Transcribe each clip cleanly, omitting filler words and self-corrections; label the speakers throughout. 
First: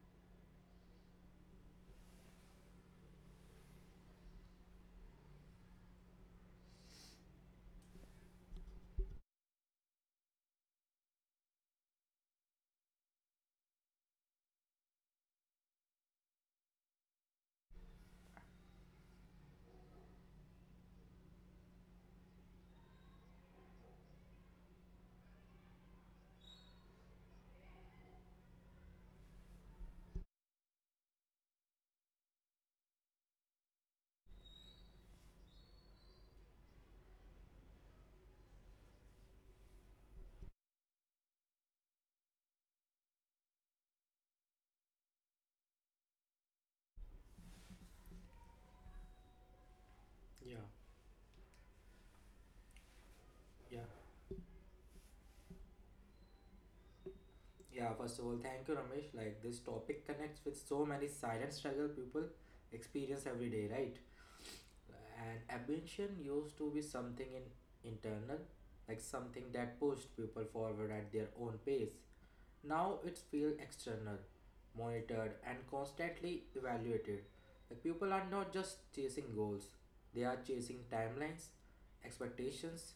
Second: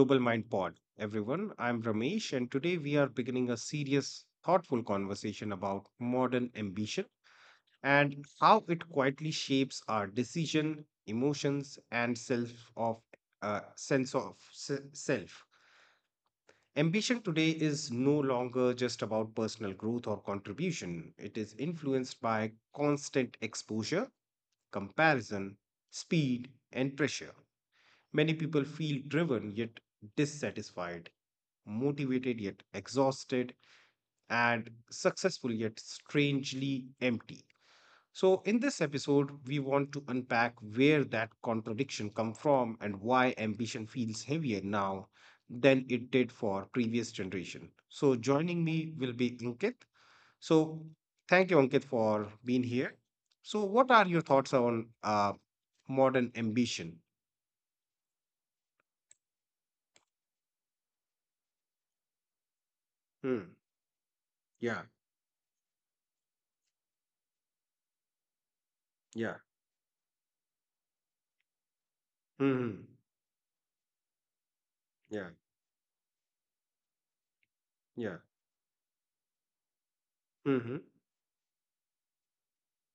Speaker 1: Pod, everyone. I'm Ramesh, and today we are beginning a serious, thoughtful conversation about modern ambition and how it quietly shapes our decision, emotions, and self of sense of self. Ambition today is no longer just about personal growth or contribution. It is influenced by constant exposure, comparison, speed, and pressure. Many people feel driven yet dissatisfied, motivated yet exhausted, and successful yet strangely empty. So, in this episode, we want to unpack where that contradiction comes from and why ambition feels heavier now than it did for previous generation. So, joining me will be Ankit.
Speaker 2: Yeah,
Speaker 1: So, thank you, Ankit, for being here. So,
Speaker 2: yeah,
Speaker 1: what are your thoughts on modern ambition?
Speaker 2: yeah. First of all, thank you, Ramesh. Like this topic connects with so many silent struggle people experience every
Speaker 1: Hmm.
Speaker 2: day, right?
Speaker 1: Yeah,
Speaker 2: And ambition used to be something in internal, like
Speaker 1: yeah.
Speaker 2: something that pushed people forward at their own pace.
Speaker 1: Mm-hmm.
Speaker 2: Now it's feel external, monitored
Speaker 1: Yeah.
Speaker 2: and constantly evaluated. Like people
Speaker 1: Yeah.
Speaker 2: are not just chasing goals; they are
Speaker 1: Mm-hmm.
Speaker 2: chasing timelines, expectations,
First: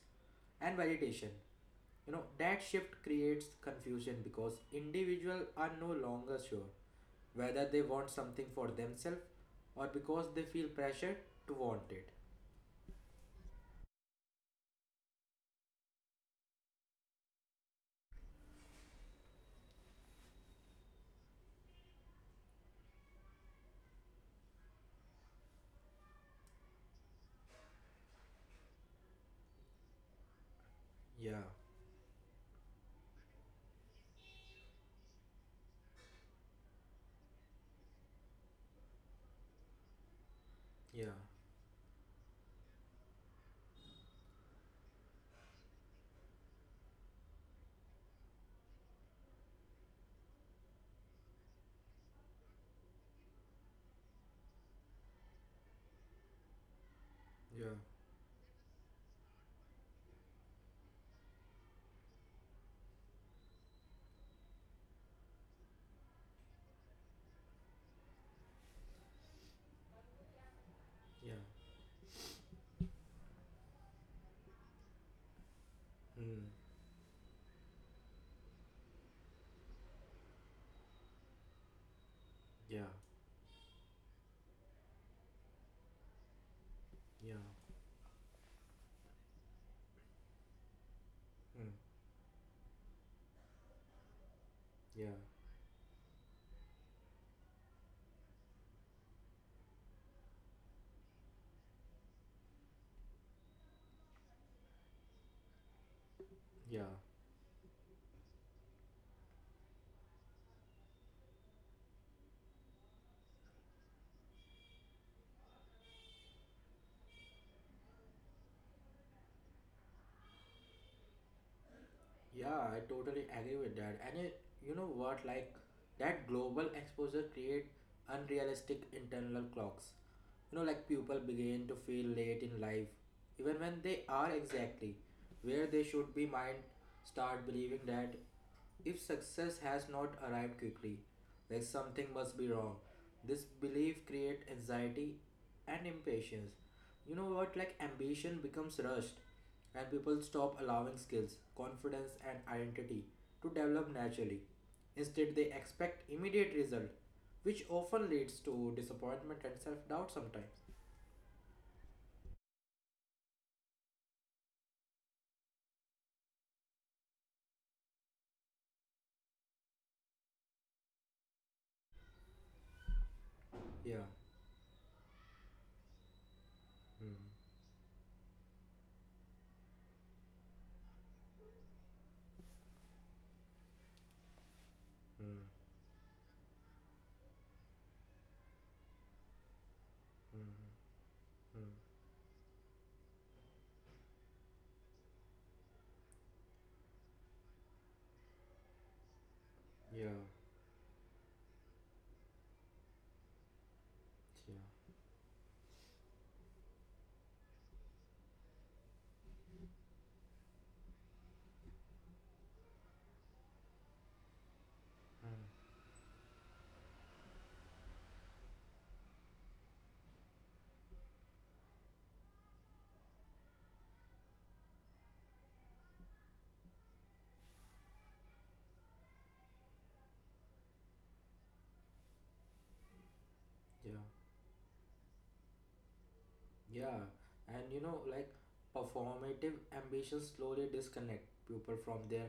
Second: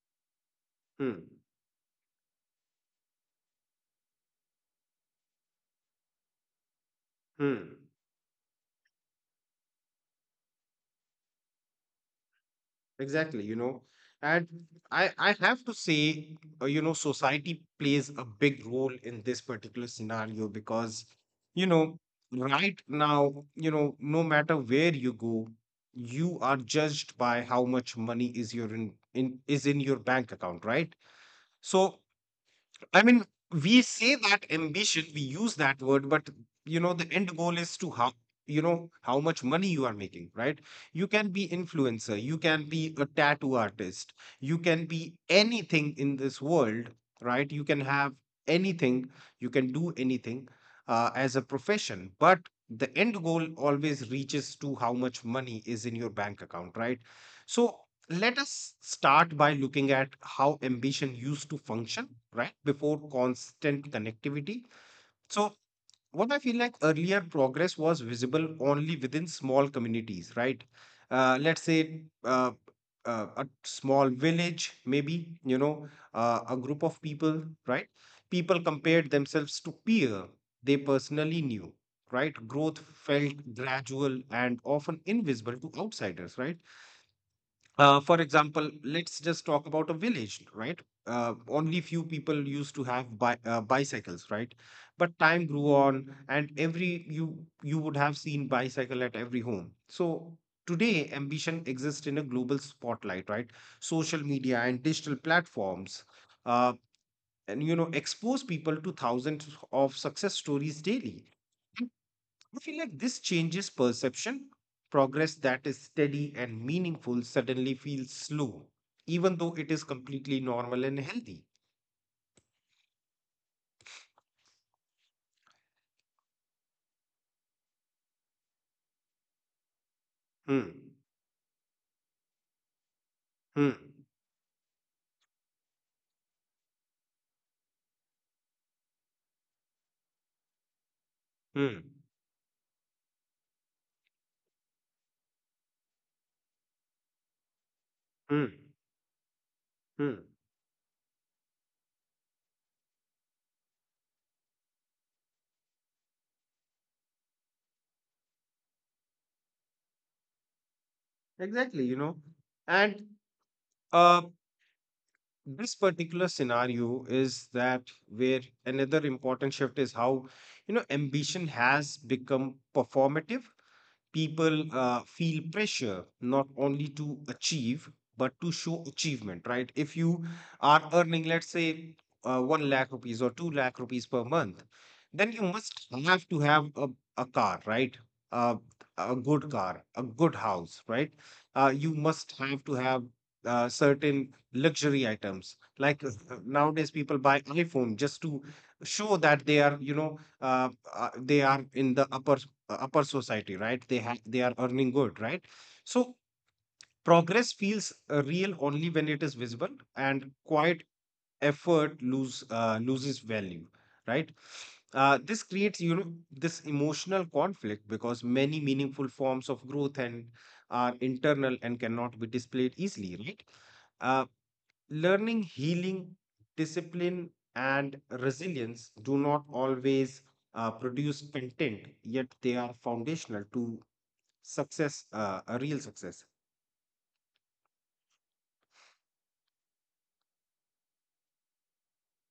Speaker 2: and
Speaker 1: Mm.
Speaker 2: validation. You know, that shift creates confusion because individuals are no longer sure whether
Speaker 1: Mm.
Speaker 2: they want something for themselves or because they feel pressured to want it.
Speaker 1: Exactly. And I have to say, society plays a big role in this particular scenario because, you know, right now, no matter where you go, you are judged by how much money is your in is in your bank account, right?
Speaker 2: Yeah,
Speaker 1: So I mean, we say that ambition, we use that word, but you know, the end goal is to how you know how much money you are making, right? You
Speaker 2: yeah,
Speaker 1: can be influencer, you can be a tattoo artist, you can be anything in this world, right? You can have anything, you can do anything as a profession, but the end goal always reaches to how much money is in your bank account, right?
Speaker 2: yeah,
Speaker 1: So let us start by looking at how ambition used to function right before constant connectivity. So what I feel like, earlier progress was visible only within small communities, right?
Speaker 2: yeah,
Speaker 1: Let's say, a small village, maybe, you know,
Speaker 2: mm,
Speaker 1: a group of people, right? People compared themselves to peer they personally knew, right? Growth
Speaker 2: yeah,
Speaker 1: felt gradual and often invisible to outsiders, right?
Speaker 2: yeah,
Speaker 1: For example, let's just talk about a village, right?
Speaker 2: mm,
Speaker 1: Only few people used to have bicycles, right?
Speaker 2: yeah,
Speaker 1: But time grew on, and every you you would have seen bicycle at every home. So today, ambition exists in a global spotlight, right? Social media and digital platforms, uh,
Speaker 2: yeah.
Speaker 1: and you know, expose people to thousands of success stories daily. I feel like this changes perception. Progress that is steady and meaningful suddenly feels slow, even though it is completely normal and healthy.
Speaker 2: Yeah, I totally agree with that. And you know what, like that global exposure create unrealistic internal clocks. You know, like
Speaker 1: Hmm.
Speaker 2: people begin to feel late in life, even
Speaker 1: Hmm.
Speaker 2: when they are exactly where they should be. Mind start believing that if success has not arrived quickly, like
Speaker 1: Hmm.
Speaker 2: something must be wrong. This belief create anxiety and impatience. You know what, like ambition
Speaker 1: Hmm.
Speaker 2: becomes rushed and
Speaker 1: Hmm.
Speaker 2: people stop allowing skills, confidence, and identity to develop naturally. Instead, they expect immediate result, which often leads to disappointment and self doubt sometimes.
Speaker 1: Exactly, you know. And uh, this particular scenario is that where another important shift is how, you know, ambition has become performative.
Speaker 2: Yeah.
Speaker 1: People feel pressure not only to
Speaker 2: Hmm.
Speaker 1: achieve but to show achievement, right? If you are earning, let's say, 1 lakh rupees or 2 lakh rupees per month, then you
Speaker 2: Hmm.
Speaker 1: must have to have a car, right? uh, a good car, a good
Speaker 2: Hmm.
Speaker 1: house, right?
Speaker 2: Hmm.
Speaker 1: You must have to have certain luxury items, nowadays people buy iphone just to show that they are, you
Speaker 2: Yeah.
Speaker 1: know, uh, they are in the upper upper society, right? They have, they
Speaker 2: Yeah.
Speaker 1: are earning good, right? So progress feels real only when it is visible, and quiet effort loses value, right?
Speaker 2: Hmm.
Speaker 1: This creates, you know, this emotional conflict because many meaningful forms of growth and are internal and cannot be displayed easily, right? uh, learning, healing, discipline, and resilience do not always produce content, yet they are foundational to
Speaker 2: Yeah.
Speaker 1: success, a real success.
Speaker 2: Yeah. And you know, like performative ambitions slowly disconnect people from their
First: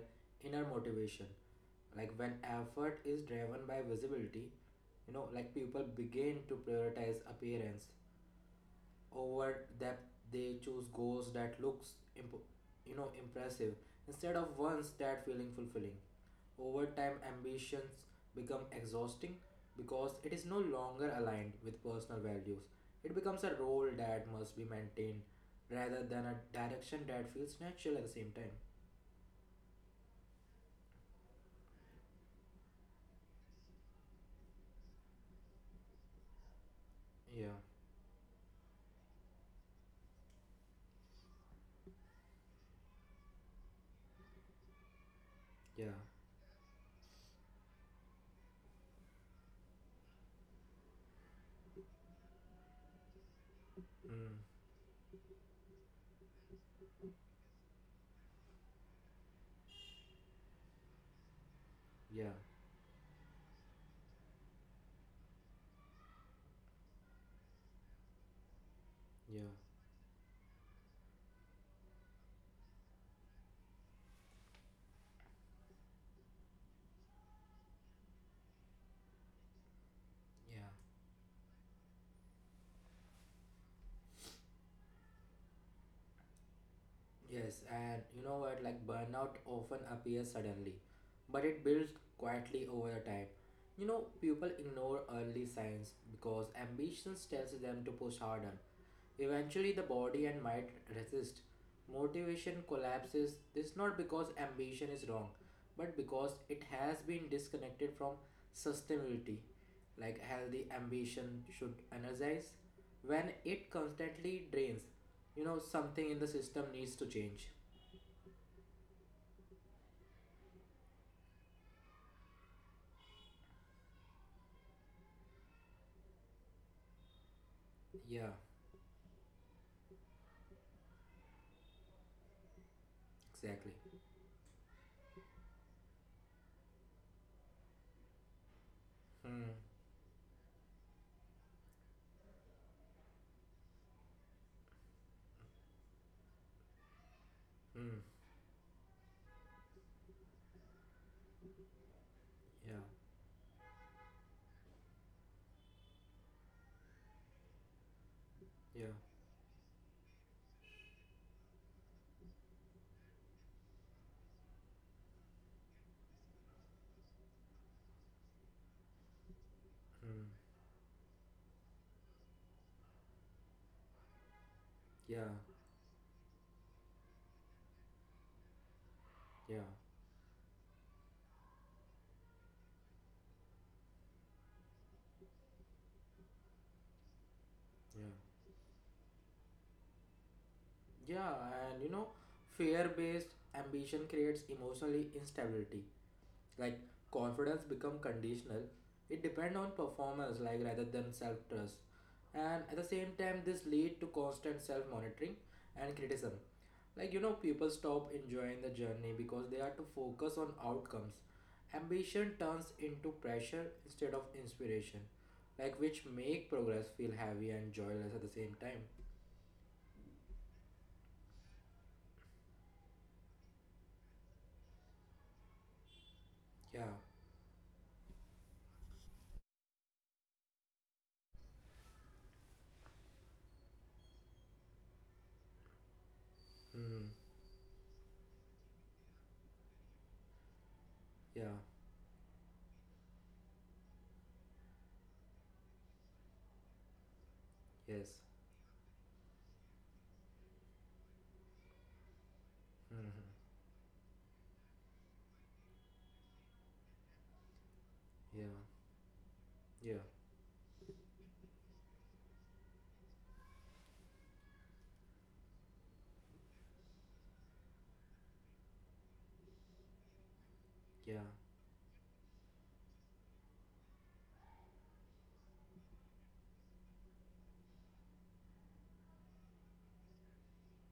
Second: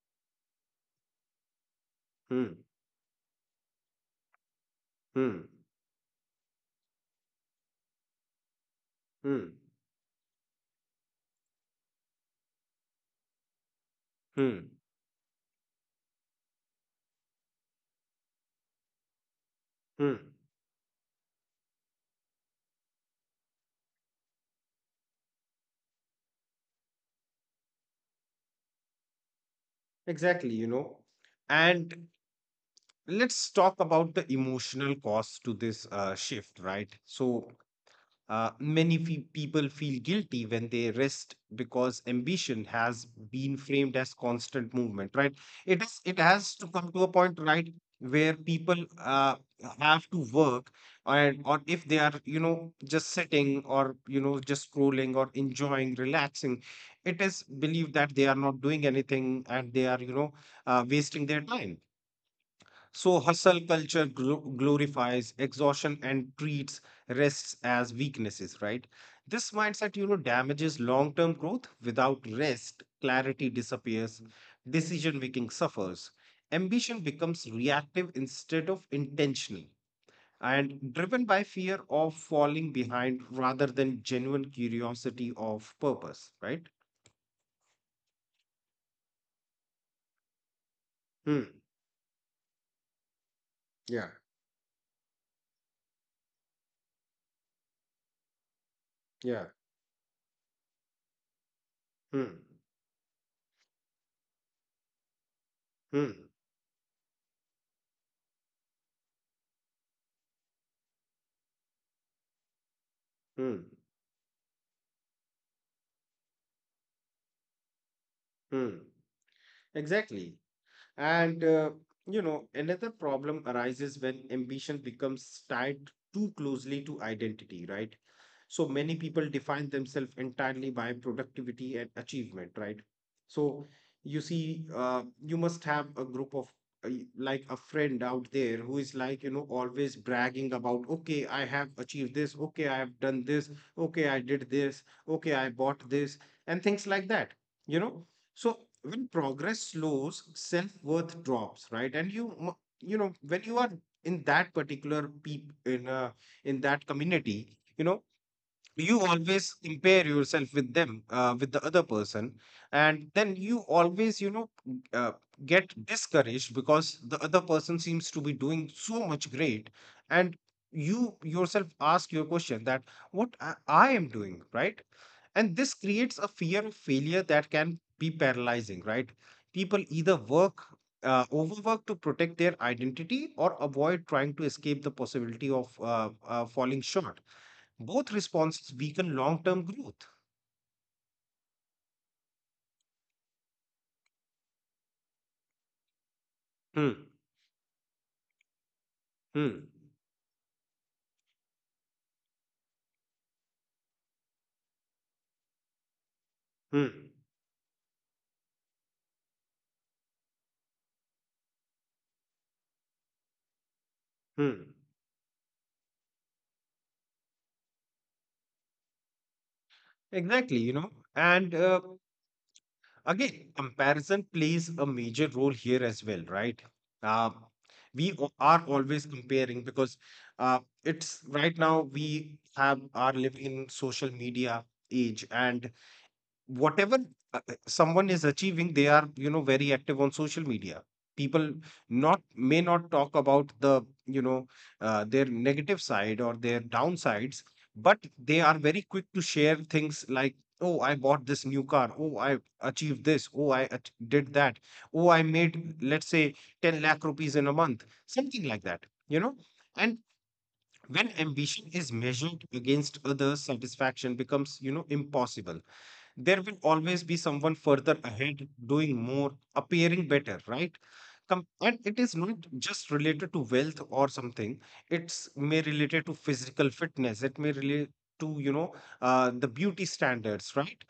Speaker 2: inner motivation. Like when
Speaker 1: Hmm,
Speaker 2: effort is driven by visibility, you know,
Speaker 1: hmm,
Speaker 2: like people begin to prioritize appearance over
Speaker 1: hmm,
Speaker 2: depth. They choose goals that looks impressive instead of
Speaker 1: hmm,
Speaker 2: ones that feeling fulfilling. Over time, ambitions become exhausting because
Speaker 1: hmm.
Speaker 2: it is no longer aligned with personal values. It becomes a role that must be maintained rather than a direction that feels natural at the same time.
Speaker 1: Exactly, you know. And let's talk about the emotional cost to this shift, right? So,
Speaker 2: Yeah,
Speaker 1: uh, many people feel guilty when they rest because ambition has been framed as constant movement, right? It
Speaker 2: yeah,
Speaker 1: is. It has to come to a point, right, where people have to work, and or if they are, you know, just sitting or you
Speaker 2: mm,
Speaker 1: know, just scrolling or enjoying, relaxing, it is believed that they are not doing anything and they are, you know, wasting their time.
Speaker 2: yeah,
Speaker 1: So, hustle culture glorifies exhaustion and treats rests as weaknesses, right?
Speaker 2: yeah,
Speaker 1: This mindset, you know, damages long term growth. Without rest, clarity disappears, decision making suffers, ambition becomes reactive instead of intentional,
Speaker 2: yeah.
Speaker 1: and driven by fear of falling behind rather than genuine curiosity of purpose, right?
Speaker 2: Yes, and you know what, like burnout often appears suddenly, but
Speaker 1: Hmm.
Speaker 2: it builds quietly over the time. You know,
Speaker 1: Yeah.
Speaker 2: people ignore early signs because ambitions tells them to push harder.
Speaker 1: Yeah.
Speaker 2: Eventually, the body and mind resist.
Speaker 1: Hmm.
Speaker 2: Motivation collapses. This not because ambition is wrong, but
Speaker 1: Hmm.
Speaker 2: because it has been disconnected from sustainability. Like healthy ambition should energize. When
Speaker 1: Hmm.
Speaker 2: it constantly drains, you know, something in the system needs to change.
Speaker 1: Hmm. Exactly. And, uh, you know, another problem arises when ambition becomes tied too closely to identity, right?
Speaker 2: Yeah,
Speaker 1: So many people define themselves entirely by productivity and achievement, right? So
Speaker 2: exactly.
Speaker 1: you see, you must have a group of like a friend out there who is like, you know,
Speaker 2: Hmm,
Speaker 1: always bragging about, okay, I have achieved this, okay, I have done this, okay, I did this, okay, I bought this, and things like that. You
Speaker 2: hmm,
Speaker 1: know, so when progress slows, self-worth drops, right? And you
Speaker 2: yeah,
Speaker 1: you know when you are in that particular peep in that community, you know
Speaker 2: yeah,
Speaker 1: you always compare yourself with them, with the other person, and then you always, you know, uh, get discouraged because the other person seems to be doing so much great, and
Speaker 2: hmm,
Speaker 1: you yourself ask your question that I am doing, right?
Speaker 2: yeah,
Speaker 1: And this creates a fear of failure that can be paralyzing, right?
Speaker 2: yeah,
Speaker 1: People either work, overwork to protect their identity, or avoid trying to escape the possibility of falling short. Both
Speaker 2: yeah.
Speaker 1: responses weaken long term growth.
Speaker 2: Yeah, and you know, fear based ambition creates emotionally instability. Like
Speaker 1: Hmm.
Speaker 2: confidence become conditional. It depend
Speaker 1: Hmm.
Speaker 2: on performance, like rather than self trust. And at the same time, this lead to constant self monitoring and criticism.
Speaker 1: Hmm.
Speaker 2: Like you know, people stop enjoying the journey because they are to focus on outcomes. Ambition turns into pressure instead of
Speaker 1: Hmm.
Speaker 2: inspiration, like which make progress feel heavy and joyless at the same time.
Speaker 1: Exactly, you know. And again, comparison plays a major role here as well, right?
Speaker 2: Yeah,
Speaker 1: Uh, are always comparing because it's right now we have are living in social media age, and whatever
Speaker 2: hmm,
Speaker 1: someone is achieving, they are, you know, very active on social media. People
Speaker 2: yeah,
Speaker 1: not may not talk about their negative side or their downsides, but
Speaker 2: yes,
Speaker 1: they are very quick to share things like, oh I bought this new car, oh I achieved this,
Speaker 2: hmm,
Speaker 1: oh I did that, oh I made, let's say, 10 lakh rupees in a month, something
Speaker 2: yeah,
Speaker 1: like that, you know.
Speaker 2: yeah,
Speaker 1: And when ambition is measured against others, satisfaction becomes, you know, impossible. There will always be someone further ahead, doing more, appearing better, right?
Speaker 2: yeah,
Speaker 1: And it is not just related to wealth or something. It's may related to physical fitness. It may relate to, you know, the beauty standards, right?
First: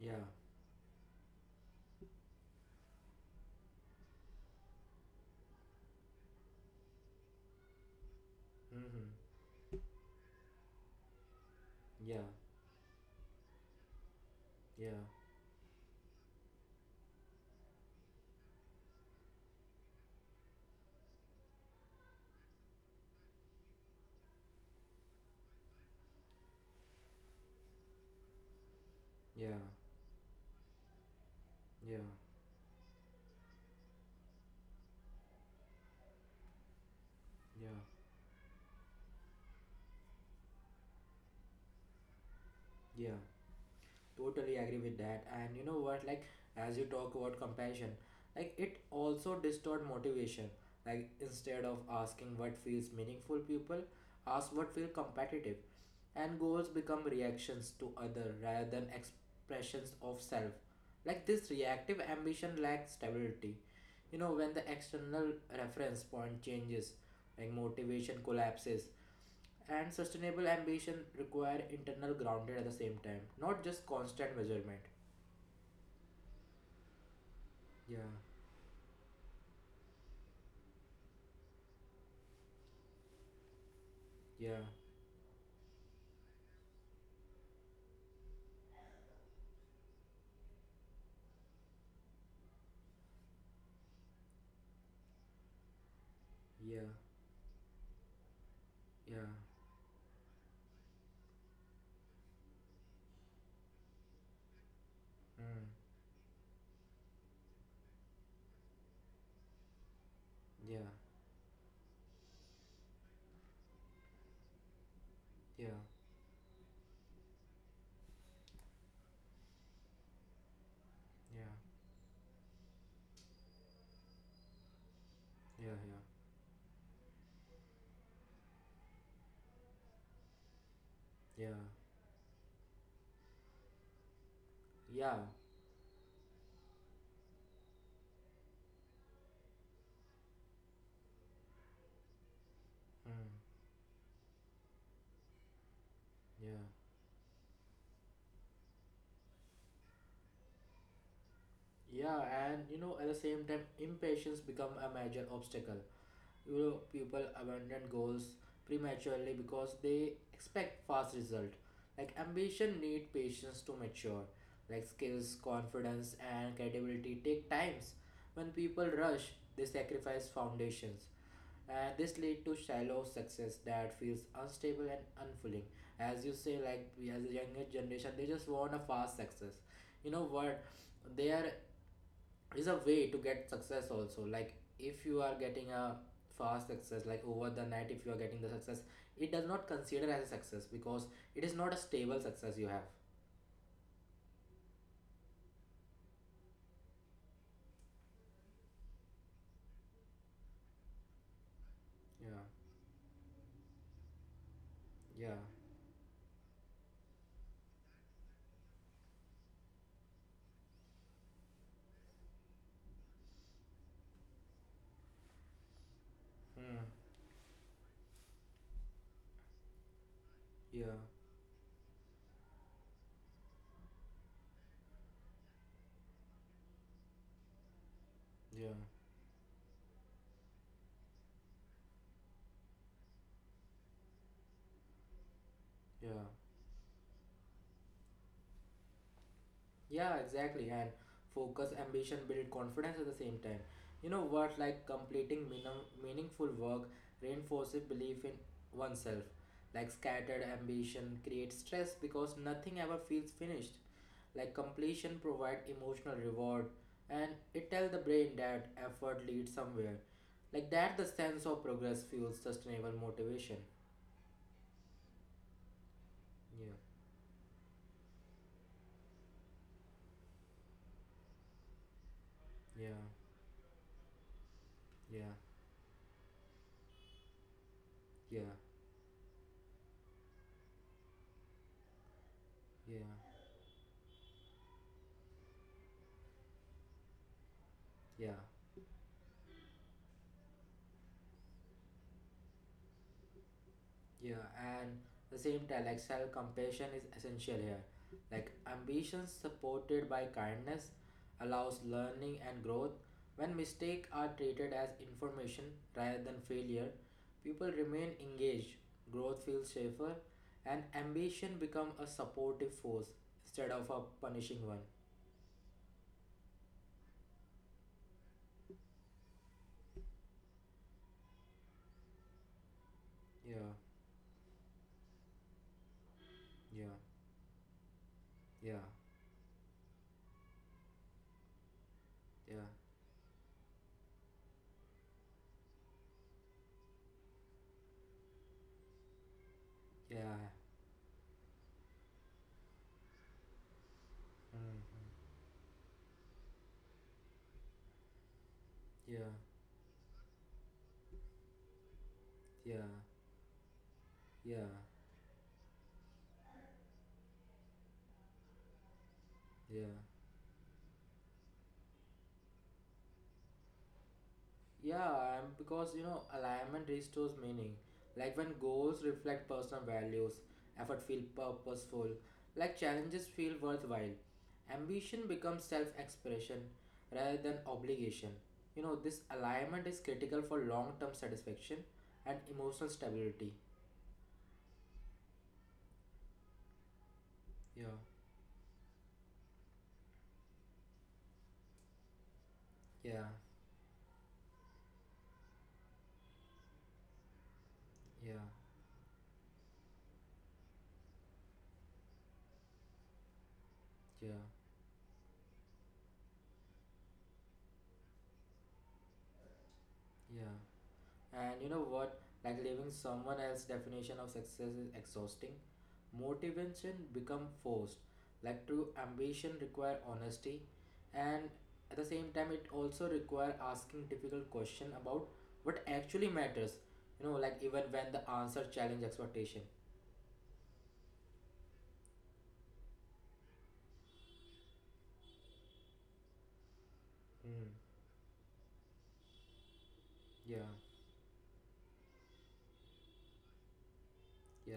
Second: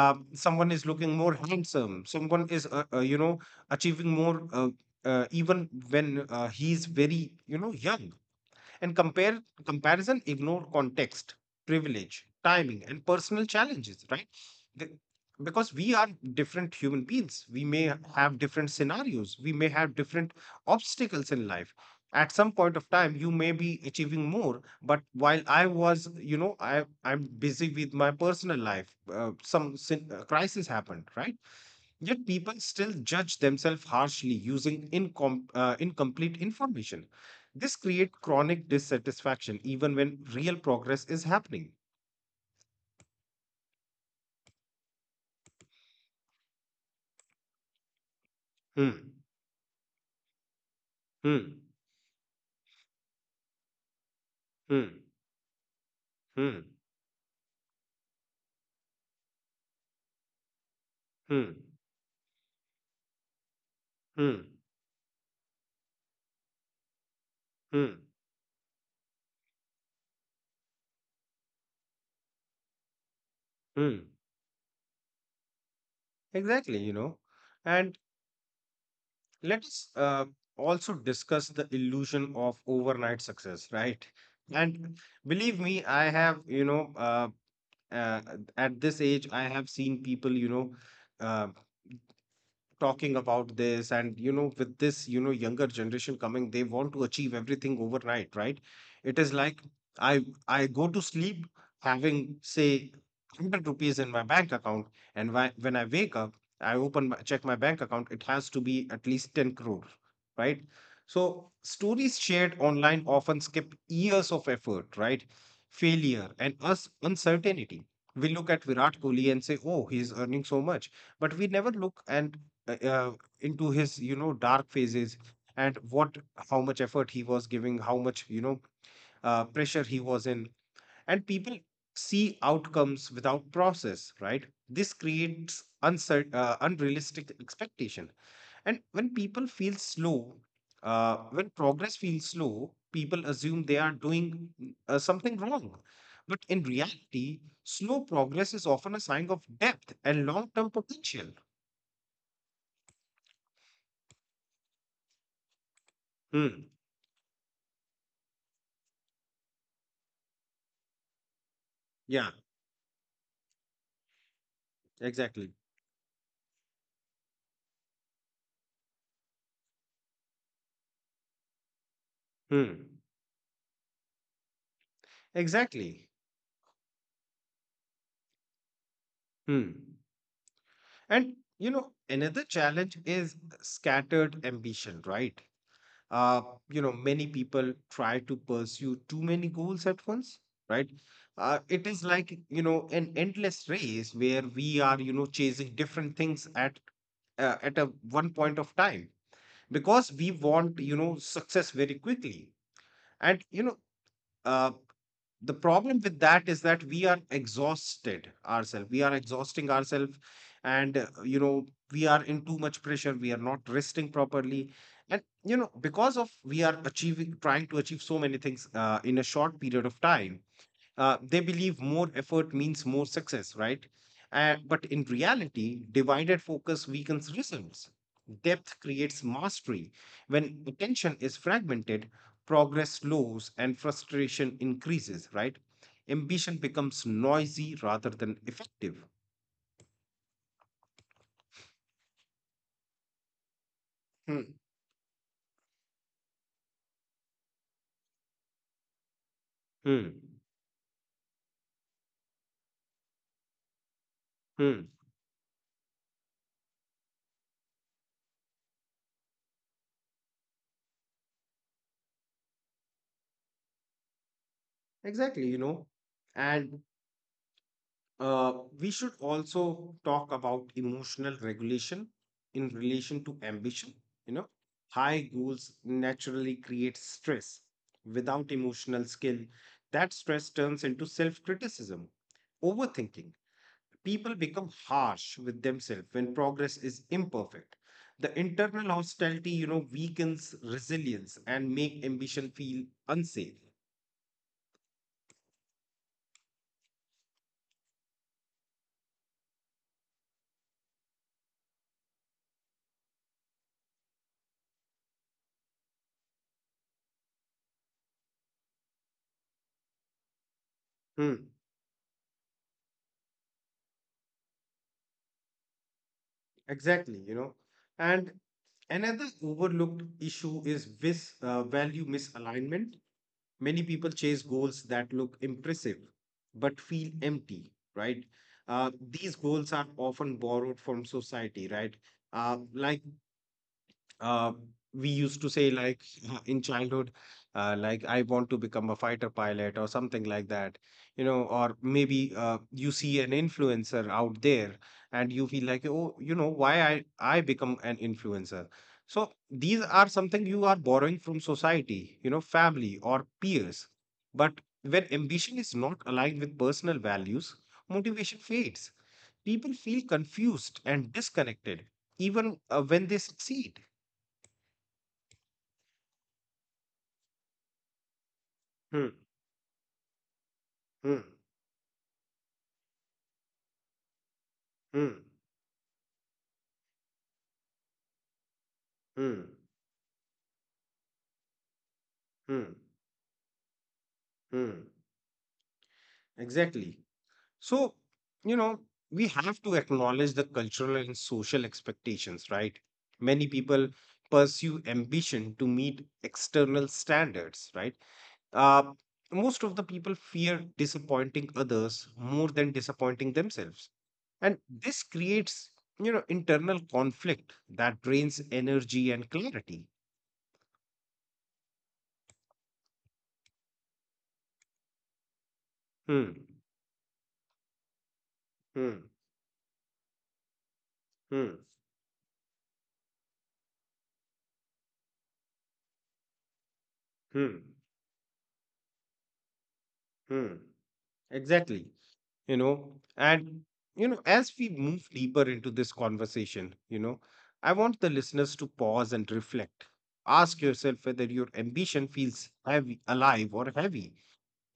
Speaker 2: yeah,
Speaker 1: someone is looking more handsome. Someone is, you know, achieving more. Even when he's very, you know, young. And
Speaker 2: hmm,
Speaker 1: compare comparison ignore context,
Speaker 2: yeah,
Speaker 1: privilege, timing, and personal challenges, right?
Speaker 2: yeah.
Speaker 1: The- because we are different human beings. We may have different scenarios. We may have different obstacles in life. At some point of time, you may be achieving more, but while I was, you know, I'm busy with my personal life.
Speaker 2: Yeah,
Speaker 1: Crisis happened, right?
Speaker 2: yeah,
Speaker 1: Yet people still judge themselves harshly using incomplete information.
Speaker 2: yeah,
Speaker 1: This creates chronic dissatisfaction even when real progress is happening.
Speaker 2: yeah. Totally agree with that. And you know what? Like, as you talk about compassion, like it also
Speaker 1: Hmm,
Speaker 2: distort motivation. Like instead of
Speaker 1: hmm,
Speaker 2: asking what feels meaningful, people ask what feel
Speaker 1: hmm,
Speaker 2: competitive, and goals
Speaker 1: hmm,
Speaker 2: become reactions to other rather than expressions of self. Like this
Speaker 1: hmm,
Speaker 2: reactive ambition lacks stability. You know, when the
Speaker 1: hmm,
Speaker 2: external reference point changes, like motivation
Speaker 1: hmm,
Speaker 2: collapses. And sustainable ambition require internal grounded at the same time, not just
Speaker 1: hmm.
Speaker 2: constant measurement.
Speaker 1: Exactly, you know.
Speaker 2: Yeah,
Speaker 1: And let us also discuss the illusion of overnight success, right?
Speaker 2: yeah,
Speaker 1: And believe me, I have, you know, uh, at this age, I have seen people, you know, uh, talking about this, and you know, with this, you know, younger generation coming, they
Speaker 2: yeah,
Speaker 1: want to achieve everything overnight, right? It
Speaker 2: yeah,
Speaker 1: is like I go to sleep having, say, 100 rupees in my bank account, and
Speaker 2: mm,
Speaker 1: when I wake up, I open my, check my bank account, it has to be at least 10 crore, right?
Speaker 2: yeah,
Speaker 1: So stories shared online often skip years of effort, right?
Speaker 2: yeah,
Speaker 1: Failure and us uncertainty. We look at Virat Kohli and say, oh he's earning so much, but
Speaker 2: yeah,
Speaker 1: we never look and uh, uh, into his, you know, dark phases,
Speaker 2: yeah,
Speaker 1: and
Speaker 2: yeah,
Speaker 1: what how much effort he was giving, how much, you know, pressure he was in. And
Speaker 2: yeah,
Speaker 1: people see outcomes without process, right? This
Speaker 2: yeah,
Speaker 1: creates unrealistic expectation. And when people feel slow, when progress feels slow, people
Speaker 2: mm,
Speaker 1: assume they are doing something wrong, but
Speaker 2: yeah,
Speaker 1: in reality slow progress is often a sign of depth and long-term potential.
Speaker 2: yeah. And you know, at the same time, impatience become a major obstacle. You
Speaker 1: Hmm.
Speaker 2: know, people abandon goals prematurely because they expect fast result. Like
Speaker 1: Yeah,
Speaker 2: ambition need patience to mature. Like skills,
Speaker 1: exactly.
Speaker 2: confidence, and credibility take times. When people rush, they sacrifice foundations, and this lead to
Speaker 1: Hmm.
Speaker 2: shallow success that feels unstable and unfulfilling.
Speaker 1: Exactly.
Speaker 2: As you say, like as the younger generation, they just want a fast success.
Speaker 1: Hmm.
Speaker 2: You know what? They
Speaker 1: And
Speaker 2: are
Speaker 1: you know, another
Speaker 2: is a
Speaker 1: challenge
Speaker 2: way to
Speaker 1: is
Speaker 2: get success also,
Speaker 1: scattered
Speaker 2: like
Speaker 1: ambition,
Speaker 2: if you are
Speaker 1: right?
Speaker 2: getting a
Speaker 1: Uh,
Speaker 2: fast
Speaker 1: you know,
Speaker 2: success, like
Speaker 1: many
Speaker 2: over the
Speaker 1: people
Speaker 2: night if you are
Speaker 1: try to
Speaker 2: getting the success,
Speaker 1: pursue too
Speaker 2: it does
Speaker 1: many
Speaker 2: not
Speaker 1: goals at
Speaker 2: consider as a
Speaker 1: once,
Speaker 2: success
Speaker 1: right?
Speaker 2: because it is not a
Speaker 1: It is
Speaker 2: stable
Speaker 1: like,
Speaker 2: success
Speaker 1: you
Speaker 2: you
Speaker 1: know,
Speaker 2: have.
Speaker 1: an endless race where we are, you know, chasing different things at a one point of time because we want, you know, success very
Speaker 2: Yeah,
Speaker 1: quickly. And you know, uh,
Speaker 2: yeah,
Speaker 1: the problem with that is that we are exhausting ourselves, and we are in too much pressure, we are not resting properly, and you know, because of we are
Speaker 2: hmm.
Speaker 1: achieving trying to achieve so many things in a short period of time,
Speaker 2: Yeah,
Speaker 1: they believe more effort means more success, right? But in reality, divided focus weakens results.
Speaker 2: yeah,
Speaker 1: Depth creates mastery. When attention is fragmented, progress slows and frustration increases, right?
Speaker 2: yeah,
Speaker 1: Ambition becomes noisy rather than effective.
Speaker 2: yeah, exactly. And focus ambition build confidence at the same time. You know
Speaker 1: Hmm.
Speaker 2: what, like completing meaningful work reinforces belief in oneself. Like
Speaker 1: Hmm.
Speaker 2: scattered ambition creates stress because nothing ever feels finished. Like
Speaker 1: Hmm.
Speaker 2: completion provide emotional reward, and it tells the brain that effort leads somewhere. Like that the sense of progress fuels sustainable motivation.
Speaker 1: Exactly, you know.
Speaker 2: Yeah,
Speaker 1: And Uh, we should also talk about emotional regulation in
Speaker 2: yeah,
Speaker 1: relation to ambition. You know, high
Speaker 2: yeah,
Speaker 1: goals naturally create stress.
Speaker 2: yeah,
Speaker 1: Without emotional skill, that stress turns into self criticism, overthinking.
Speaker 2: yeah,
Speaker 1: People become harsh with themselves when progress is imperfect. The
Speaker 2: yeah.
Speaker 1: internal hostility, weakens resilience and make ambition feel unsafe.
Speaker 2: Yeah, and the same time, like self compassion is essential here. Like ambition supported by kindness allows learning and growth. When mistakes are treated as information rather than failure, people remain engaged, growth feels safer, and
Speaker 1: Hmm,
Speaker 2: ambition become a supportive force instead of a punishing one.
Speaker 1: exactly, you know. And another overlooked issue is this value misalignment.
Speaker 2: Yeah,
Speaker 1: Many people chase goals that look impressive but
Speaker 2: yeah,
Speaker 1: feel empty, right?
Speaker 2: yeah,
Speaker 1: These goals are often borrowed from society, right?
Speaker 2: yeah,
Speaker 1: Like, uh, we used to say like in childhood, like I want to become a fighter pilot or something
Speaker 2: yeah,
Speaker 1: like that. You know, or maybe you see an influencer out there
Speaker 2: mm,
Speaker 1: and you feel like, oh, you know, why I become an influencer?
Speaker 2: yeah,
Speaker 1: So these are something you are borrowing from society, you know,
Speaker 2: yeah,
Speaker 1: family or peers. But
Speaker 2: yeah,
Speaker 1: when ambition is not aligned with personal values, motivation fades, people
Speaker 2: yeah.
Speaker 1: feel confused and disconnected even when they succeed.
Speaker 2: Yeah, because you know, alignment restores meaning. Like when goals
Speaker 1: Hmm.
Speaker 2: reflect personal values, effort feel
Speaker 1: Hmm.
Speaker 2: purposeful, like challenges feel worthwhile.
Speaker 1: Hmm.
Speaker 2: Ambition becomes self-expression rather than obligation. You know, this
Speaker 1: Hmm.
Speaker 2: alignment is critical for long-term satisfaction and
Speaker 1: Hmm.
Speaker 2: emotional stability.
Speaker 1: Hmm. Exactly.
Speaker 2: Yeah,
Speaker 1: So, you know, we have to acknowledge the cultural and social expectations, right?
Speaker 2: yeah,
Speaker 1: Many people pursue ambition to meet external standards, right?
Speaker 2: yeah,
Speaker 1: Uh, Most of the people fear disappointing others more than disappointing themselves.
Speaker 2: yeah,
Speaker 1: And this creates, you know, internal conflict that drains energy and clarity.
Speaker 2: yeah. And you know what? Like living someone else's definition of success is exhausting.
Speaker 1: Hmm.
Speaker 2: Motivation become forced, like true
Speaker 1: Hmm.
Speaker 2: ambition require honesty. And
Speaker 1: Hmm.
Speaker 2: at the same time, it also require asking difficult question about what actually matters. You know,
Speaker 1: Hmm.
Speaker 2: like even when the answer challenge expectation.
Speaker 1: Hmm. Exactly. You know, and, you know, as we move deeper into this conversation, you know,
Speaker 2: Hmm.
Speaker 1: I want the listeners to pause and reflect.
Speaker 2: Yeah,
Speaker 1: Ask yourself whether your ambition feels heavy, alive or heavy.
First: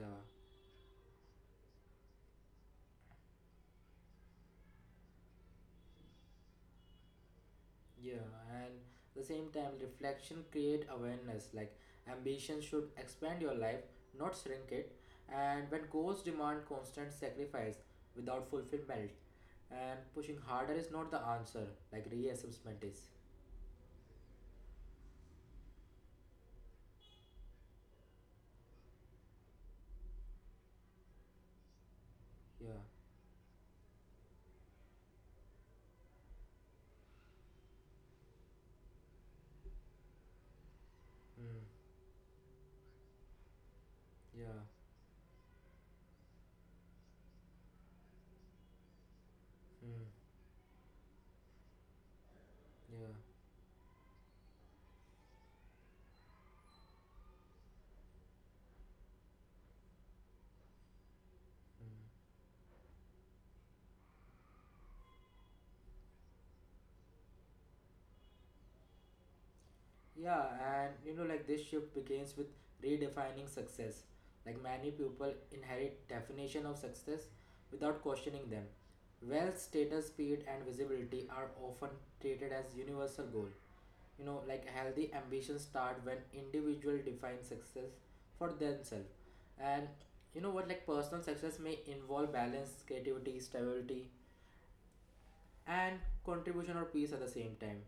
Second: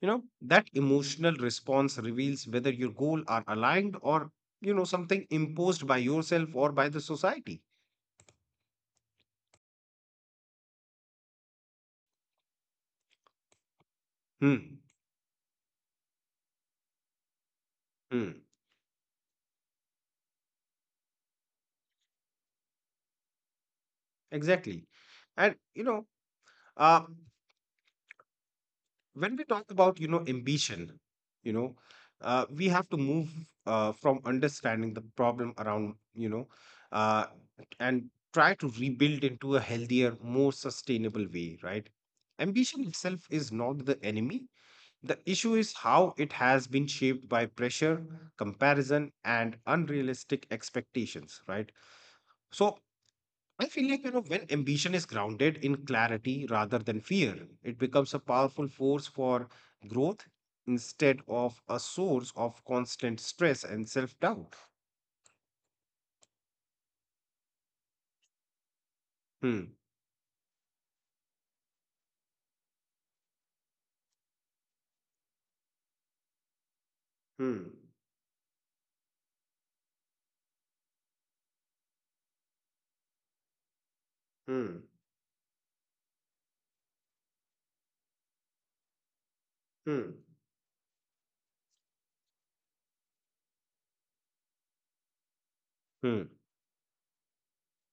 Speaker 1: You know, that emotional response reveals whether your goal are aligned or, you know, something imposed by yourself or by the society.
Speaker 2: yeah. And at the same time reflection create awareness. Like ambition should expand your life, not shrink
Speaker 1: Hmm.
Speaker 2: it. And when goals demand constant sacrifice
Speaker 1: Hmm.
Speaker 2: without fulfillment, and pushing harder is not the answer, like reassessment is.
Speaker 1: Exactly. And, you know, uh, when we talk about, you know, ambition, you know, we
Speaker 2: Yeah.
Speaker 1: have to move from understanding the problem around, you know, uh, and try to rebuild into a healthier, more sustainable way,
Speaker 2: Mm.
Speaker 1: right? Ambition itself is not the enemy.
Speaker 2: Yeah.
Speaker 1: The issue is how it has been shaped by pressure, comparison and
Speaker 2: Mm.
Speaker 1: unrealistic expectations, right? So
Speaker 2: Yeah.
Speaker 1: I feel like, you know, when ambition is grounded in clarity rather than fear, it becomes a powerful force for growth instead of a
Speaker 2: Mm.
Speaker 1: source of constant stress and self doubt. Hmm,
Speaker 2: Yeah, and you know, like this shift begins with redefining success. Like many people inherit definition of success
Speaker 1: hmm,
Speaker 2: without questioning them. Wealth, status, speed, and visibility are often treated as universal goal. You know, like
Speaker 1: hmm,
Speaker 2: healthy ambitions start when individual define success for themselves. And
Speaker 1: hmm,
Speaker 2: you know what, like personal success may involve balance, creativity, stability, and
Speaker 1: hmm,
Speaker 2: contribution or peace at the same time.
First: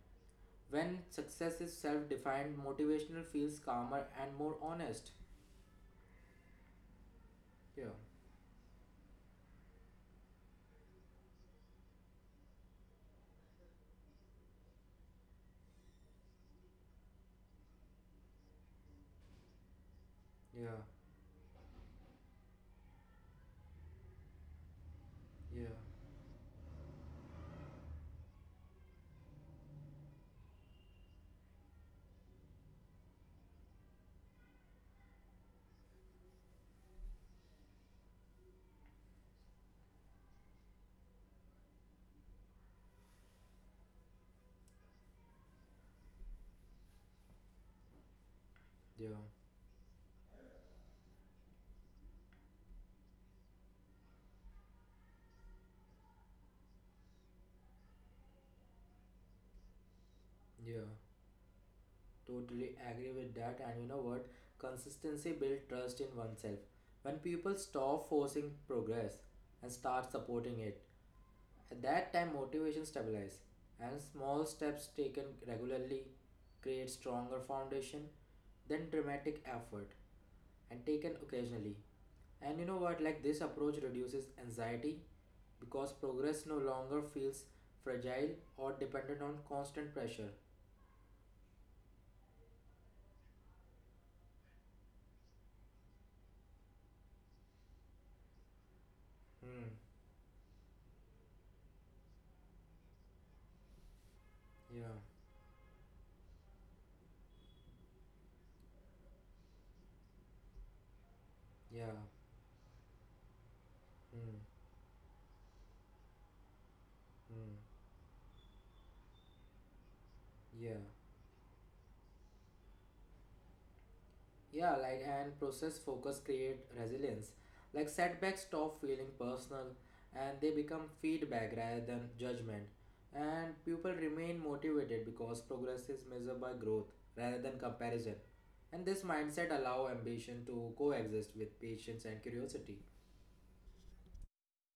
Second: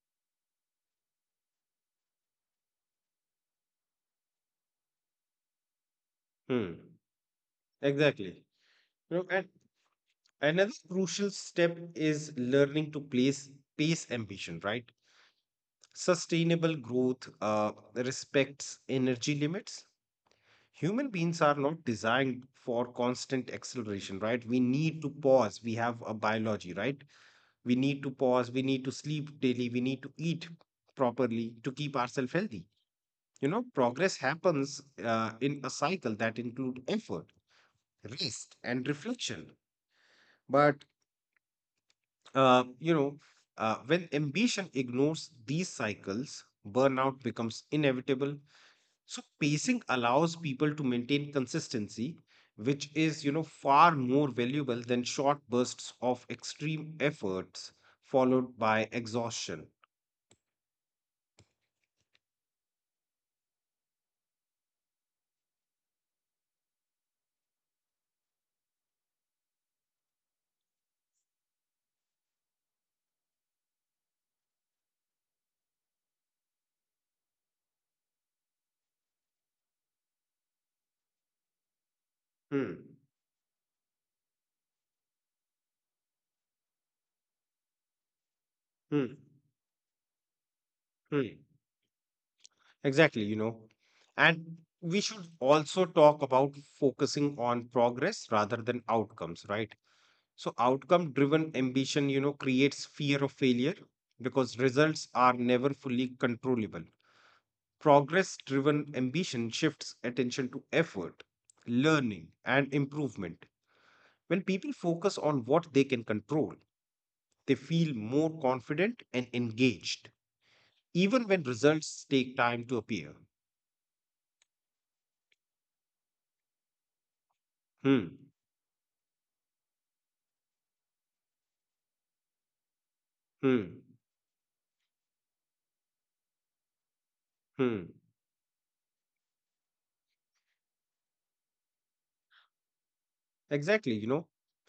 Speaker 2: When success is self-defined, motivational feels calmer and more honest.
Speaker 1: hmm.
Speaker 2: Yeah,
Speaker 1: Exactly. You know, and another crucial step is learning to place pace ambition, right? Sustainable growth respects energy limits.
Speaker 2: yeah,
Speaker 1: Human beings are not designed for constant acceleration, right? We need to pause,
Speaker 2: yeah,
Speaker 1: we have a biology, right? We need to pause, we need to sleep daily, we need to eat properly to keep ourselves healthy. You know, progress happens in a cycle that include effort, rest and reflection. But uh, you know uh, when ambition ignores these cycles, burnout becomes inevitable.
Speaker 2: yeah,
Speaker 1: So pacing allows people to maintain consistency, which is, you know, far more valuable than short bursts of extreme efforts followed by exhaustion.
Speaker 2: yeah. Totally agree with that. And you know what, consistency builds trust in oneself when people stop forcing progress and start supporting it. At that time, motivation stabilizes, and small steps taken regularly create stronger foundation than dramatic effort and taken occasionally. And you
Speaker 1: Hmm.
Speaker 2: know what? Like this approach reduces anxiety because progress no longer feels fragile or
Speaker 1: Hmm.
Speaker 2: dependent on constant pressure.
Speaker 1: Hmm. Exactly, you know. And we should also talk about focusing on progress rather than outcomes,
Speaker 2: Hmm.
Speaker 1: right? So outcome driven ambition, you know, creates fear of failure because
Speaker 2: Yeah.
Speaker 1: results are never fully controllable. Progress driven ambition shifts attention to effort,
Speaker 2: Yeah.
Speaker 1: learning, and improvement.
Speaker 2: Hmm.
Speaker 1: When people focus on what they can control,
Speaker 2: Hmm.
Speaker 1: they feel more confident and engaged,
Speaker 2: Yeah.
Speaker 1: even when results take time to appear.
Speaker 2: Yeah, like and process focus create resilience. Like
Speaker 1: Hmm,
Speaker 2: setbacks stop feeling personal and they become feedback rather than judgment. And
Speaker 1: hmm,
Speaker 2: people remain motivated because progress is measured by growth rather than
Speaker 1: hmm.
Speaker 2: comparison. And this mindset allow ambition to coexist with patience and curiosity.
Speaker 1: Exactly, you know.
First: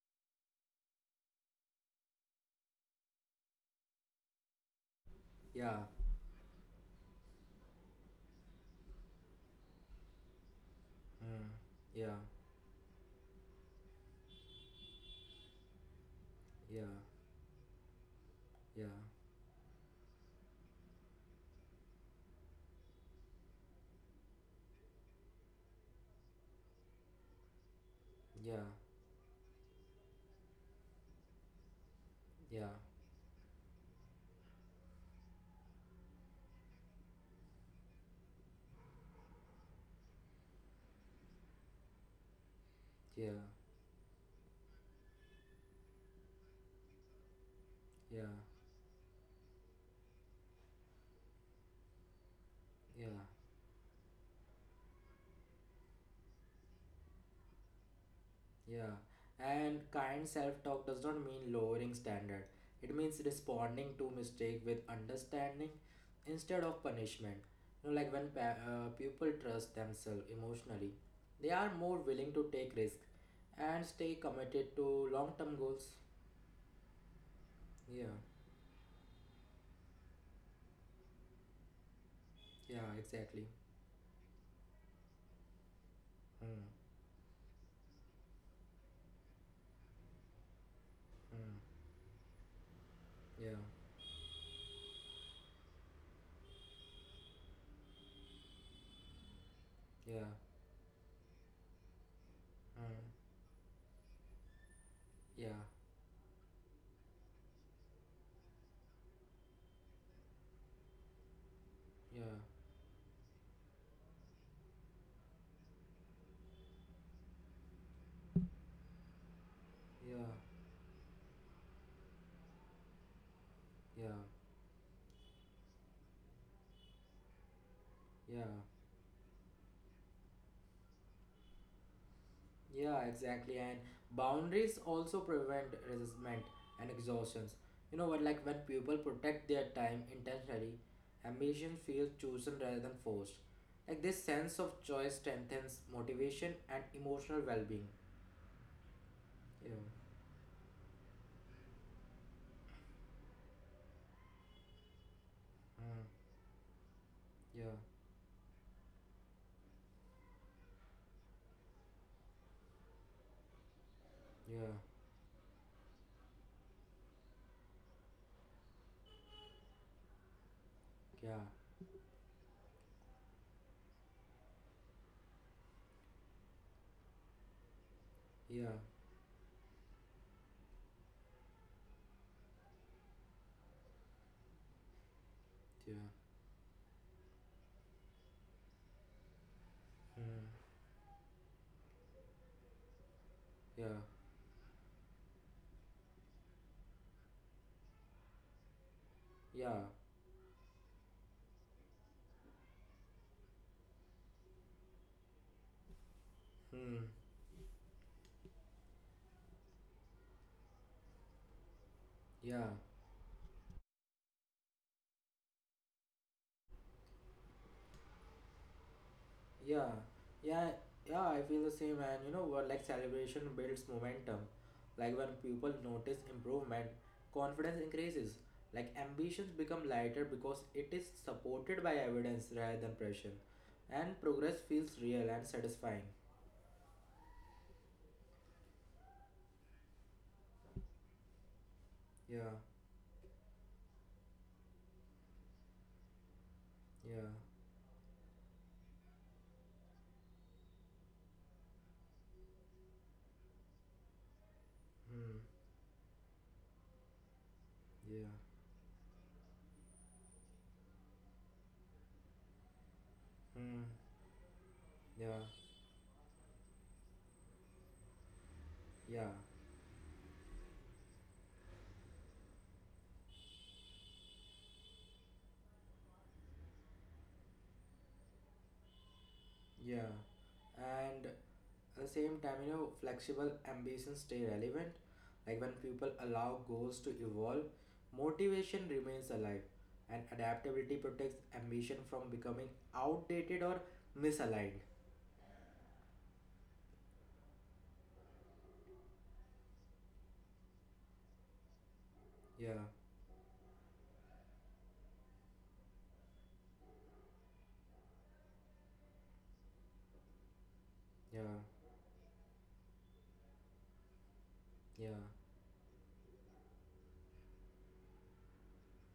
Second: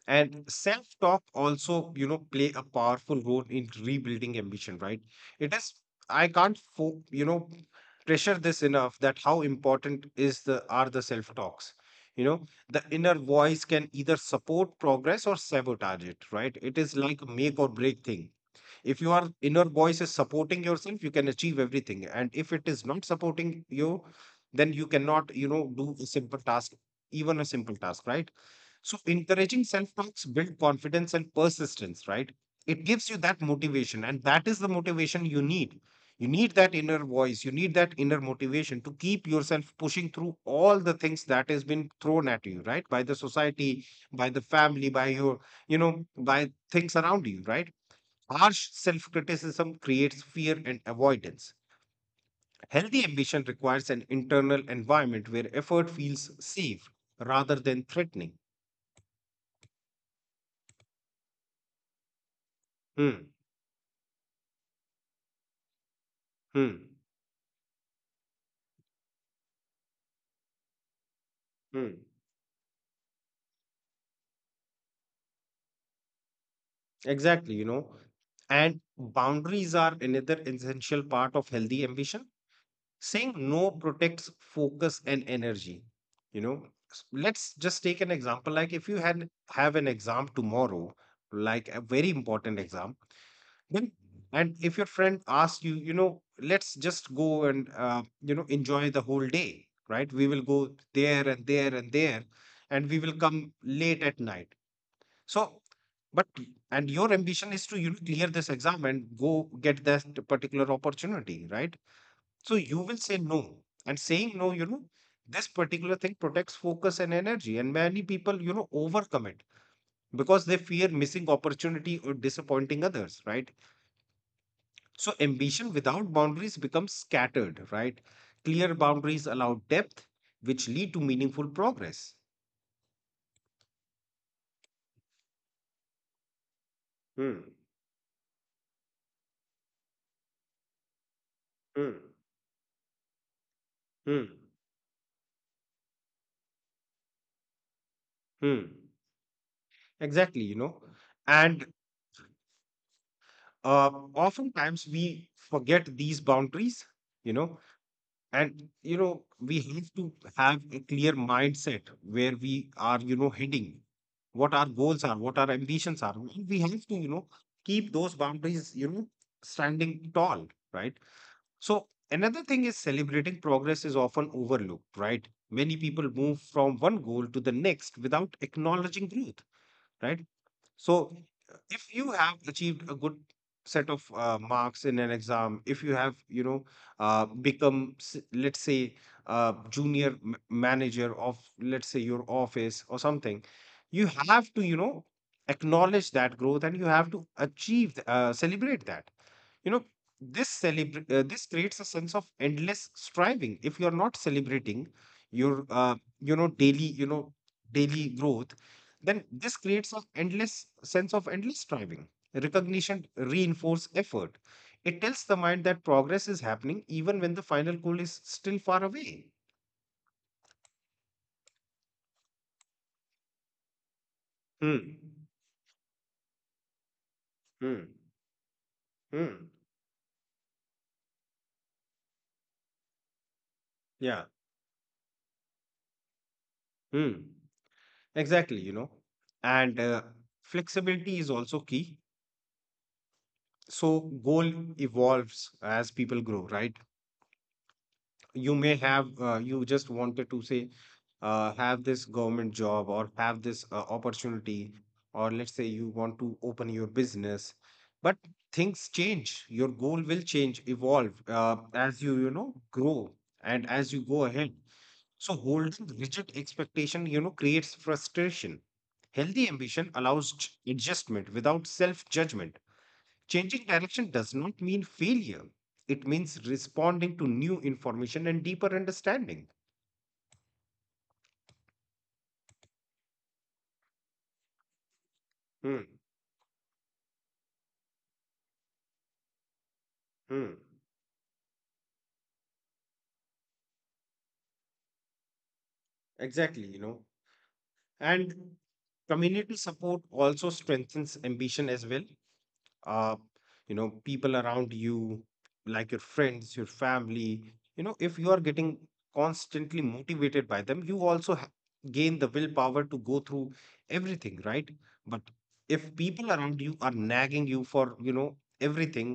Speaker 1: And self-talk also, you know, play a powerful role in rebuilding ambition, right? It is,
Speaker 2: Yeah.
Speaker 1: I can't, you know, pressure this enough that how important is the are the
Speaker 2: Mm.
Speaker 1: self-talks.
Speaker 2: Yeah.
Speaker 1: You know, the inner voice can either support progress or sabotage it, right? It
Speaker 2: Yeah.
Speaker 1: is like a make or break thing.
Speaker 2: Yeah.
Speaker 1: If your inner voice is supporting yourself, you can achieve everything. And if it is not supporting you, then you cannot, you know, do a simple task, even a simple task, right?
Speaker 2: Yeah.
Speaker 1: So encouraging self-talks build confidence and persistence, right?
Speaker 2: Yeah.
Speaker 1: It gives you that motivation, and that is the motivation you need. You need that inner voice, you need that inner motivation to keep yourself pushing through all the things that has been thrown at you, right? By the
Speaker 2: Yeah.
Speaker 1: society, by the family, by your, you know, by things around you, right?
Speaker 2: Yeah.
Speaker 1: Harsh self-criticism creates fear and avoidance. Healthy
Speaker 2: Yeah.
Speaker 1: ambition requires an internal environment where effort feels safe rather than threatening.
Speaker 2: Yeah, and kind self-talk does not mean lowering standard. It
Speaker 1: Hmm.
Speaker 2: means responding to mistake with understanding instead
Speaker 1: Hmm.
Speaker 2: of punishment. You know, like when people trust themselves emotionally, they are
Speaker 1: Hmm.
Speaker 2: more willing to take risk and stay committed to long-term goals.
Speaker 1: Exactly, you know.
Speaker 2: Yeah,
Speaker 1: And boundaries are another essential part of healthy ambition.
Speaker 2: yeah,
Speaker 1: Saying
Speaker 2: exactly.
Speaker 1: no protects focus and energy. You
Speaker 2: Mm,
Speaker 1: know, let's just take an example. Like if you had have an exam tomorrow, like
Speaker 2: mm,
Speaker 1: a very important exam,
Speaker 2: yeah,
Speaker 1: then and if your friend asks you, you know, let's just go and, you know, enjoy the whole day, right?
Speaker 2: yeah,
Speaker 1: We will go there and there and there, and we will
Speaker 2: mm,
Speaker 1: come late at night.
Speaker 2: yeah,
Speaker 1: So, but and your ambition is to, you know, clear this exam and go get that particular opportunity, right?
Speaker 2: yeah,
Speaker 1: So you will say no, and saying no, you know, this particular thing protects focus and energy, and many people, you know, overcommit
Speaker 2: yeah,
Speaker 1: because they fear missing opportunity or disappointing others, right?
Speaker 2: yeah,
Speaker 1: So ambition without boundaries becomes scattered, right?
Speaker 2: yeah.
Speaker 1: Clear boundaries allow depth, which lead to meaningful progress.
Speaker 2: Yeah, exactly. And boundaries also prevent resentment and
Speaker 1: Hmm,
Speaker 2: exhaustions. You know what, like when people protect their time intentionally, ambition
Speaker 1: hmm,
Speaker 2: feels chosen rather than forced. Like this
Speaker 1: hmm,
Speaker 2: sense of choice strengthens motivation and emotional well being.
Speaker 1: hmm.
Speaker 2: Yeah.
Speaker 1: Exactly, you know. And oftentimes we forget
Speaker 2: Mm.
Speaker 1: these boundaries, you know.
Speaker 2: Yeah.
Speaker 1: And you know, we have to have a clear mindset where we are, you know, heading, what our
Speaker 2: Yeah.
Speaker 1: goals are, what our ambitions are, and we have to, you know, keep those boundaries, you know, standing tall, right?
Speaker 2: Yeah.
Speaker 1: So another thing is celebrating progress is often overlooked, right? Many people move from one goal to the next without
Speaker 2: Yeah.
Speaker 1: acknowledging growth, right? So, if you have achieved a good set of marks in an exam, if you
Speaker 2: Yeah.
Speaker 1: have, you know, become, let's say, a junior
Speaker 2: Hmm.
Speaker 1: manager of, let's say, your office or something,
Speaker 2: Yeah.
Speaker 1: you have to, you know, acknowledge that growth and you have to celebrate that. You know,
Speaker 2: Yeah.
Speaker 1: this creates a sense of endless striving. If you are not celebrating your, you
Speaker 2: Hmm.
Speaker 1: know, daily growth, then this creates an endless sense of endless striving.
Speaker 2: Yeah.
Speaker 1: Recognition reinforce effort. It tells the mind that progress is happening even when the final goal is still far away.
Speaker 2: Yeah, yeah, yeah, I feel the same. And you know what? Like celebration builds momentum.
Speaker 1: Hmm.
Speaker 2: Like when people notice improvement,
Speaker 1: Hmm.
Speaker 2: confidence increases. Like
Speaker 1: Hmm.
Speaker 2: ambitions become lighter because it is supported by evidence rather than pressure.
Speaker 1: Yeah.
Speaker 2: And progress feels real and satisfying.
Speaker 1: Hmm. Exactly, you know. And flexibility is also key.
Speaker 2: Yeah,
Speaker 1: So goal evolves as people grow, right?
Speaker 2: yeah,
Speaker 1: You may have, you just wanted to say, have this government job or have this opportunity, or
Speaker 2: hmm,
Speaker 1: let's say you want to open your business, but
Speaker 2: yeah,
Speaker 1: things change. Your goal will change evolve as you, you know, grow and
Speaker 2: hmm,
Speaker 1: as you go ahead. So
Speaker 2: yeah,
Speaker 1: holding rigid expectation, you know, creates frustration.
Speaker 2: yeah,
Speaker 1: Healthy ambition allows adjustment without self judgment. Changing direction does not mean failure. It means responding to new information and deeper understanding.
Speaker 2: yeah. And at the same time, you know, flexible ambitions stay relevant. Like when
Speaker 1: Hmm.
Speaker 2: people allow goals to evolve, motivation remains alive, and
Speaker 1: Hmm.
Speaker 2: adaptability protects ambition from becoming outdated or misaligned.
Speaker 1: Exactly. You know. And community support also strengthens ambition as well.
Speaker 2: Yeah,
Speaker 1: uh, you know, people around you, like your friends, your family, you know, if you are getting constantly motivated by them, you also
Speaker 2: yeah,
Speaker 1: gain the willpower to go through everything, right?
Speaker 2: yeah,
Speaker 1: But if people around you are nagging you for, you know, everything,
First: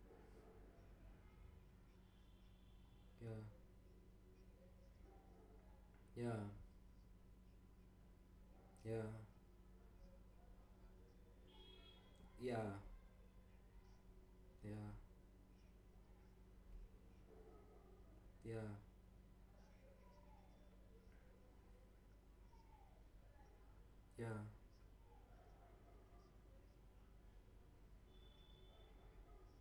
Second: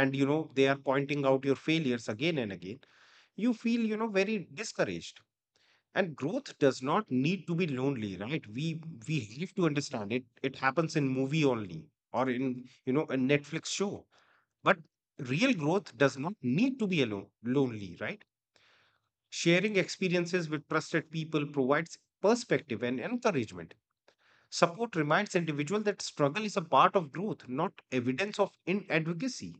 Speaker 1: and you know, they are pointing out your failures again and again,
Speaker 2: yeah,
Speaker 1: you feel, you know, very discouraged. And
Speaker 2: yeah,
Speaker 1: growth does not need to be lonely, right? we
Speaker 2: yeah,
Speaker 1: we have to understand it, it happens in movie only or
Speaker 2: yeah,
Speaker 1: in, you know, a Netflix show. But
Speaker 2: yeah,
Speaker 1: real growth does not need to be alone lonely, right?
Speaker 2: yeah,
Speaker 1: Sharing experiences with trusted people provides perspective and encouragement.
Speaker 2: yeah.
Speaker 1: Support reminds individual that struggle is a part of growth, not evidence of inadvocacy.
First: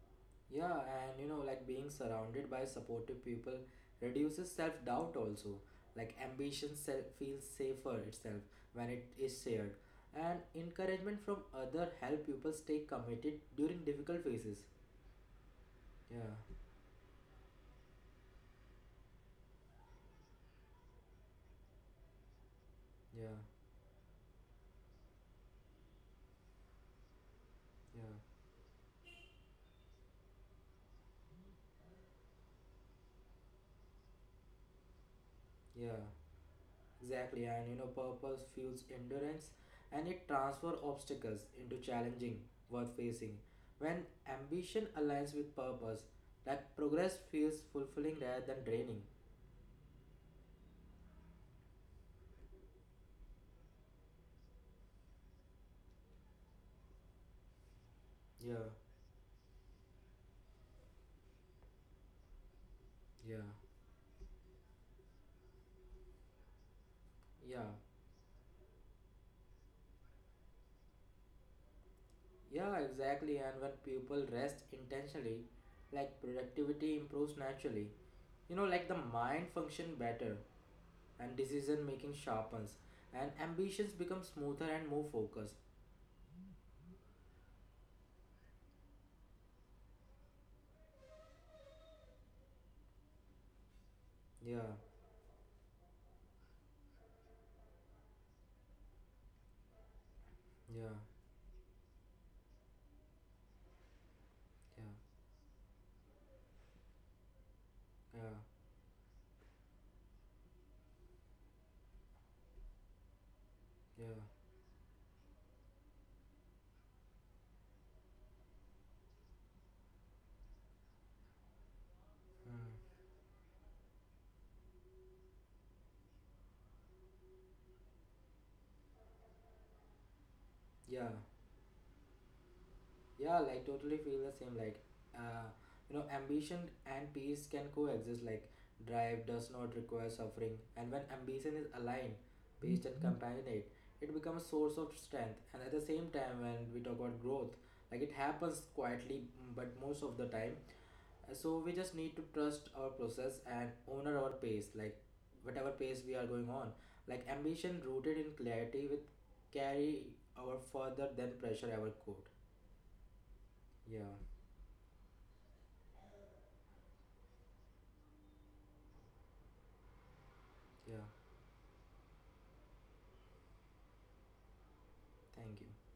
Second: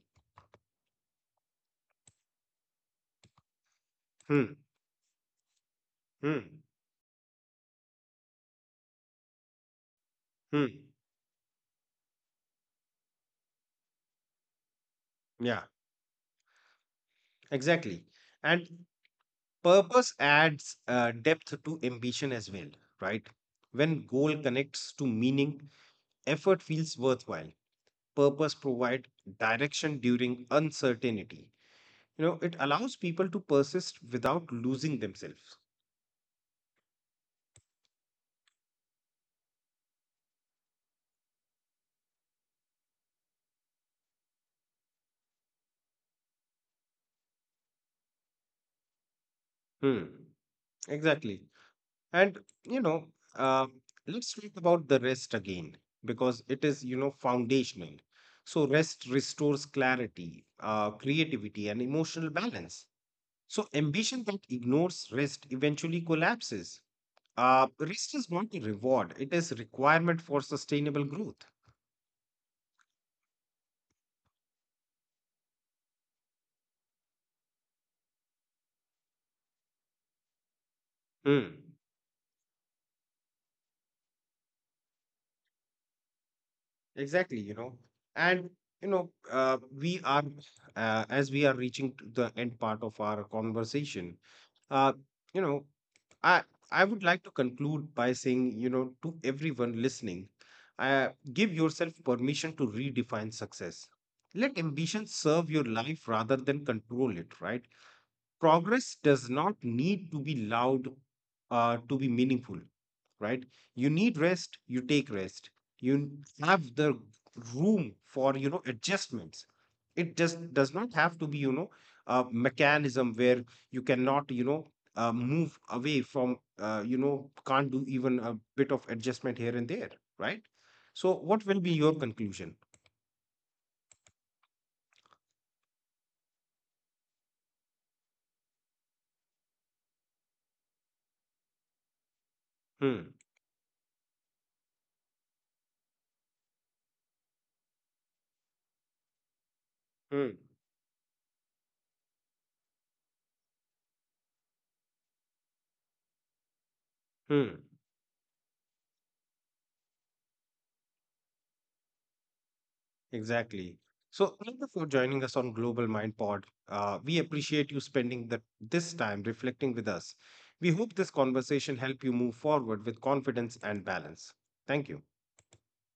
Speaker 2: Yeah, and you know, like being surrounded by supportive people reduces
Speaker 1: Hmm,
Speaker 2: self doubt also. Like
Speaker 1: hmm,
Speaker 2: ambition self feels safer itself when it is shared. And
Speaker 1: hmm,
Speaker 2: encouragement from other help people stay committed during difficult phases.
Speaker 1: yeah,
Speaker 2: Yeah,
Speaker 1: exactly. And purpose adds depth to ambition as well, right?
Speaker 2: yeah,
Speaker 1: When goal connects to meaning, effort feels worthwhile.
Speaker 2: yeah,
Speaker 1: Purpose provides direction during uncertainty. You know, it allows people to persist without losing themselves.
Speaker 2: yeah. Exactly. And you know, purpose fuels endurance, and it transfer obstacles into challenging worth facing. When ambition aligns with purpose, that progress feels fulfilling rather than draining.
Speaker 1: Hmm. Exactly. And, you know, uh, let's talk about the rest again because it is, you know, foundational.
Speaker 2: Yeah.
Speaker 1: So, rest restores clarity, creativity, and emotional balance.
Speaker 2: Yeah,
Speaker 1: So ambition that ignores rest eventually collapses.
Speaker 2: yeah,
Speaker 1: Rest is not a reward; it is a requirement for sustainable growth.
Speaker 2: yeah, exactly. And when people rest intentionally, like productivity improves naturally. You know, like the mind function better and
Speaker 1: Mm.
Speaker 2: decision making sharpens, and ambitions become smoother and more focused.
Speaker 1: Exactly, you know, and you know, we are as we are reaching to the end part of our conversation.
Speaker 2: Yeah,
Speaker 1: Uh, you know, I I would like to conclude by saying, you know, to everyone listening,
Speaker 2: yeah,
Speaker 1: give yourself permission to redefine success. Let
Speaker 2: yeah,
Speaker 1: ambition serve your life rather than control it, right?
Speaker 2: yeah,
Speaker 1: Progress does not need to be loud to be meaningful, right? You
Speaker 2: yeah,
Speaker 1: need rest, you take rest, you have the room for, you know, adjustments. It just does not have to be, you know, a
Speaker 2: mm,
Speaker 1: mechanism where you cannot, you know, move away from, you know, can't do even a bit of adjustment here and there, right?
Speaker 2: yeah.
Speaker 1: So what will be your conclusion?
Speaker 2: Yeah, like totally feel the same. Like, uh, you know, ambition and peace can coexist. Like, drive does not require suffering, and when ambition is aligned, peace and
Speaker 1: Hmm,
Speaker 2: companionate, it becomes a source of strength. And at the same time, when we talk about growth, like it happens quietly, but most of the
Speaker 1: hmm,
Speaker 2: time. So we just need to trust our process and honor our pace. Like, whatever pace we are going on, like
Speaker 1: hmm.
Speaker 2: ambition rooted in clarity, with carry our further than pressure ever could.
Speaker 1: Exactly.
Speaker 2: Yeah.
Speaker 1: So, thank you for joining us on Global Mind Pod. We appreciate you spending this time reflecting with us. We hope
Speaker 2: Yeah,
Speaker 1: this conversation helped you move forward with confidence and balance. Thank you.
Speaker 2: thank you.